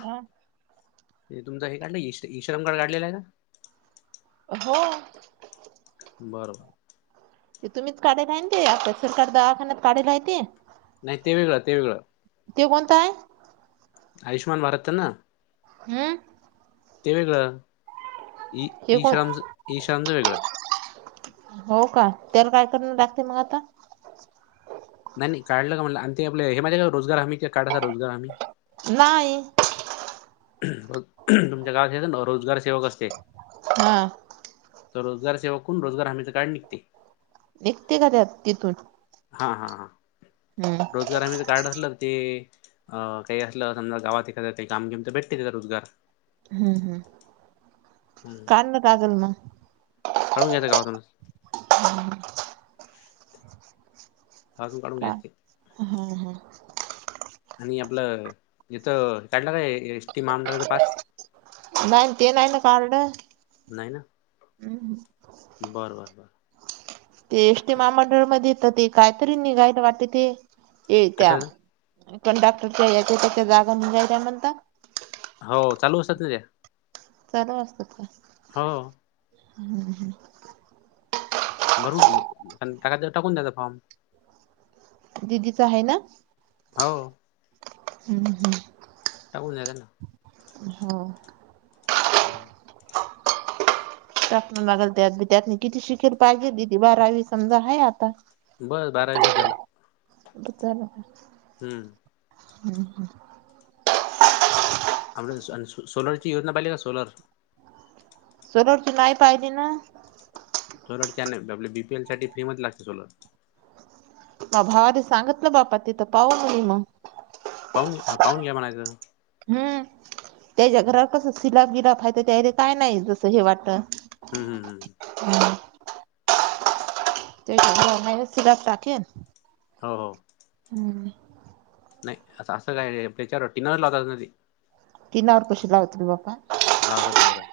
हा. ते तुमचं हे काढलं इश इश्रम कार्ड काढलेलं आहे का? हो. बर बर. ते तुम्हीच काढेल आहेना ते आपलं सरकार दवाखान्यात काढेल आहे ते नाही ते वेगळं ते वेगळं ते कोणतं आहे? आयुष्मान भारते ना हम. ते वेगळं ई ते कोण ईश्रमचं ईश्रमचं वेगळं हो का तर काय करन लागतंय मग आता नाही नाही काढलं का म्हणलं आणि ते आपलं हे माहितीये का रोजगार हमी चे कार्ड येता रोजगार हमी नाही. रोज तुमच्या गावात हे असन ना रोजगारसेेवक असते हा तो रोजगार सेेवककडून रोजगार हमीच कार्ड निघते. निघते का त्यात तिथून? हा हा हा हम्म रोजगार हमीच कार्ड असलंना ते अ काही असलं समजा गावात एखादं काही काम बिम तर भेटते तेचा रोजगार हम्म हम्म हम्म काण कागल मग काढून घ्यायचं गावातूनच हा. गावातून काढून घ्यायचं ते हम्म हम्म आणि आपलं इथं काढलं का हे एस टी महामंडळाचा पास? नाहीन ते नाही ना कार्ड नाही ना उ हम्म बरं बरं बरं ते एस टी महामंडळमध्येत ते कायतरी निघायल वाटतं ते ये त्या कशाच कंडाक्टरच्या याच्या त्याच्या जागा निघायल्या म्हणता हो चालू असतात ना त्या चालू असतात का? हो. हम्म हम्म हम्म भरून म्हणजे अन टाकायचा त टाकून द्यायचा द्यायचा फॉर्म दिदीच हाये ना? हव हम्म हम्म टाकून दयायच ना हो. हम्म. टाकणं लागलं त्यात बी त्यातनी किती शिकेल पाहिजे दिदी बारावी समजा आहे आता बस बारावी बस झालं. बला [unintelligible] हम्म हम्म हम्म आपली सोलरची योजना पाहिली का सोलर सोलरची नाही पाहिलीे ना सोलर न आप बीपीएल साठी फ्री मधला सोलर म भावाने सांगतलं बापा तिथं पाह नाही मग पाहून घे हा पाहून घ्या म्हणायचं हम्म त्याच्या हम्म, घरावर कस सिलाप गिलाब आहेाय तर त्यारी काय नाही जसं हे वाटतं. हम्म हम्म हम्म ते मा सिलाप टाके [unintelligible] हो हो हम् नाही असं असं काय त्याच्यावर टिनवर लॉक किनवर कशी लावते बापा लावतात लावतात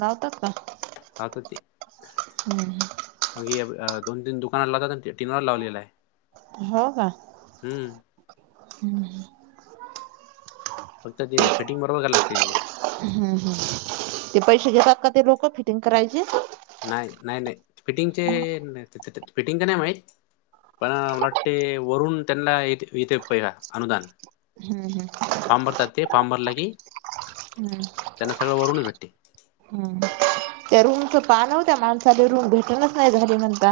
लावतात का राता ते हम्म म्ही दोन तीन दुकाना लावत टीनवर लावलेला आहे हो का हम्म हम्म ह फक्त ते फिटिंग बरोबर कयला लागते हम्म हम् ते पैसे घेतात का ते लोक फिटिंग करायचे नाही नाही नाही हम्म फिटिंगचे फिटिंग का नाही माहीत पण मला वाटते वरून त्यांना येते पहि अनुदान हम् हम् पाांबर त ते पाबर लाग हम्म त्यांना सगळं वरूनच भेटते हम्म त्या रूमचं पान होत्या माणसाला रूम घटनच नाही झाले नणता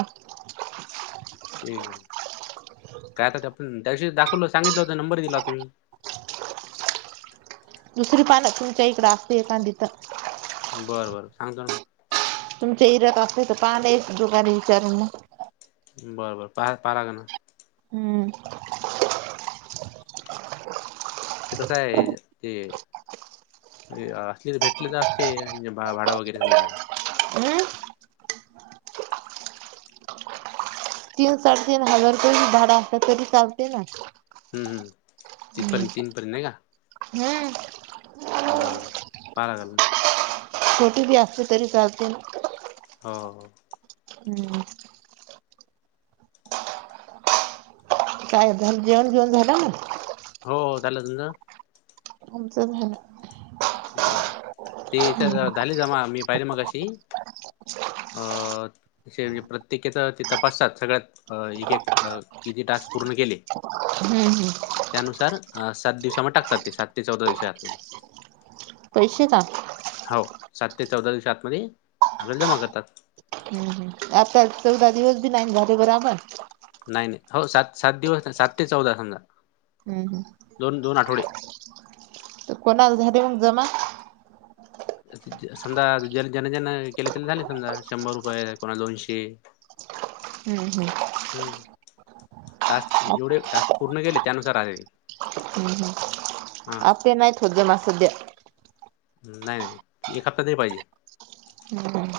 तेठी काय आ आपण त्याशी दाखवल सांगितलं होता नंबर दिला तुम्ही दुसरी पानं तुमच्या इकडें असते एांदी तर बरं बरं सांगतो म तुमच्या इरत असले तर पाले एक दुकाने विचारून म बरं बर पहा पारा ग ना हम्म ते कसं आहे ते असली तर भेटले तर असते म्हे भाडा वगैरे समधा हम् तीन साडेतीीन हजारपै झाड असत तरी चालते ना ह ह हम्म तिथपर्यंत तीनपर्यंत आहे का हम्म बरं बर पाारा झाल म छोटी बी असते तरी लते हो हम्म काय ण जेवण घेऊन झालं मग हो झालं तुमचं आमचं झालं बरर तेथ हम्म झाले जामा मी पाहिले मग कशी अ असे म्हणजे प्रत्येकचा ते तपासतात सगळ्यात एक एक किती टास्क पूर्ण केले हम्म हम्म त्यानुसार अ सात दिवसामध्ये टाकतात ते सात ते चौदा दिवस यातमध्ये पैश का हाव सात ते चौदा दिवस आतमध्ये आपल्याला जमा करतात. हम्म हम्म आता चौदा दिवस बी नाय न झाले बराबर. नाय नाय हो सात सात दिवस सात ते चौदा समजा हम्म हम्म दोन दोन आठवडे त कोणाला झाले मंग जमा अत ज समजा ज ज्यांना ज्यांना केले त्यांना झाले समजा शंभर रुपये कोणा दोनशे [inaudible] हूं हूं हम्म टास्क एवढे टास्क पूर्ण केले त्यानुसार आले ते. हम्म हम्म आपे नाय थोडे देम आ सदया नाय एक हप्ता तरी पाहिजे. हूं हम्म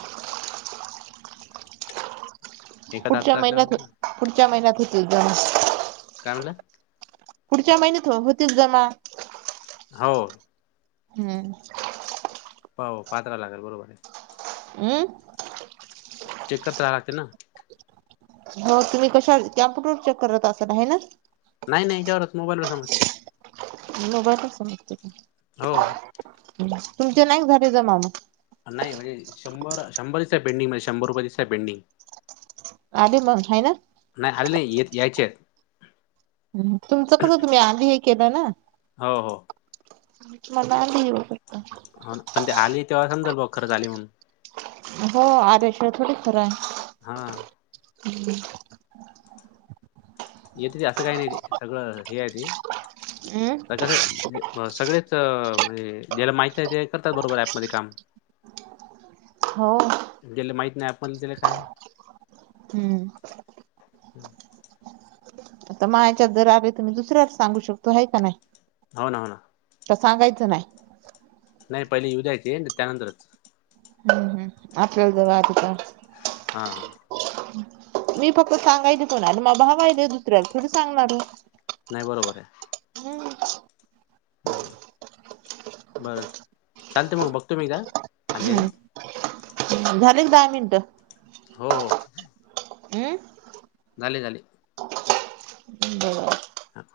एखादा पुढच्या हप्ता महिन्यात असल्यावर पुढच्या महिन्यात होेतील दोन काय म्हणला? पुढच्या महिन्यात हो होतील जमा. हो. हम्म हो पात्रा लागल बरोबर ये. अम्म चेक करताना लागतील ना हो तुम्ही कशा कॅम्प्युटर चेक करत असाल हाय न नाय नाय ह्याच्यावरच मोबाईल वर सजतय. मोबाईल वर समजतंय काय? हो. तुमचे नाय झाले जमा म नाय म्हणजे शंभर शंभर दिसताय पेंडिंग मध्ये शंभर रुपयाे दिसताय पेंडिंग. आले मंग हाय ना नाय आले नाय येत यायचेत हूं तुमचं कसं तुम्ही आधी हे केलं ना हो हो मंग तुम्हाला येऊ शकता हो न पण ते आले तेव्हा समजल बुआ खरंच आले म्हणून हो आल्याशिवाय थोडीच खरं हाय. हा. [unintelligible] येती ते असं काय नाही ते सगळं हे हाय ती अ त कस म्हजे सगळेच म्हणजे ज्याला माहीत आहे ते करतात बरोबर ऍपमध्ये काम. हो ज्याला माहित नाय अँप मधलं त्याला काय हम्म आता मायाच्यात जर आले त मी दुसऱ्या सांगू शकतो हाय का नाय. हो न हो न त सांगायचं नाय. नाय पहिले येऊ द्यायचे न त्यानंतरच हम्म हम्म आपल्याला जवा आ ते का हा मी फक्त सांगायच कोणाले मग हवाय दुसऱ्यापेक्ष सांगणार नाही बरोबर आहे बरं चालत मग बघतो मी का आलीरीे हम्म झाले दहा मिनिटं हो हो हमं झाले झाले ब ह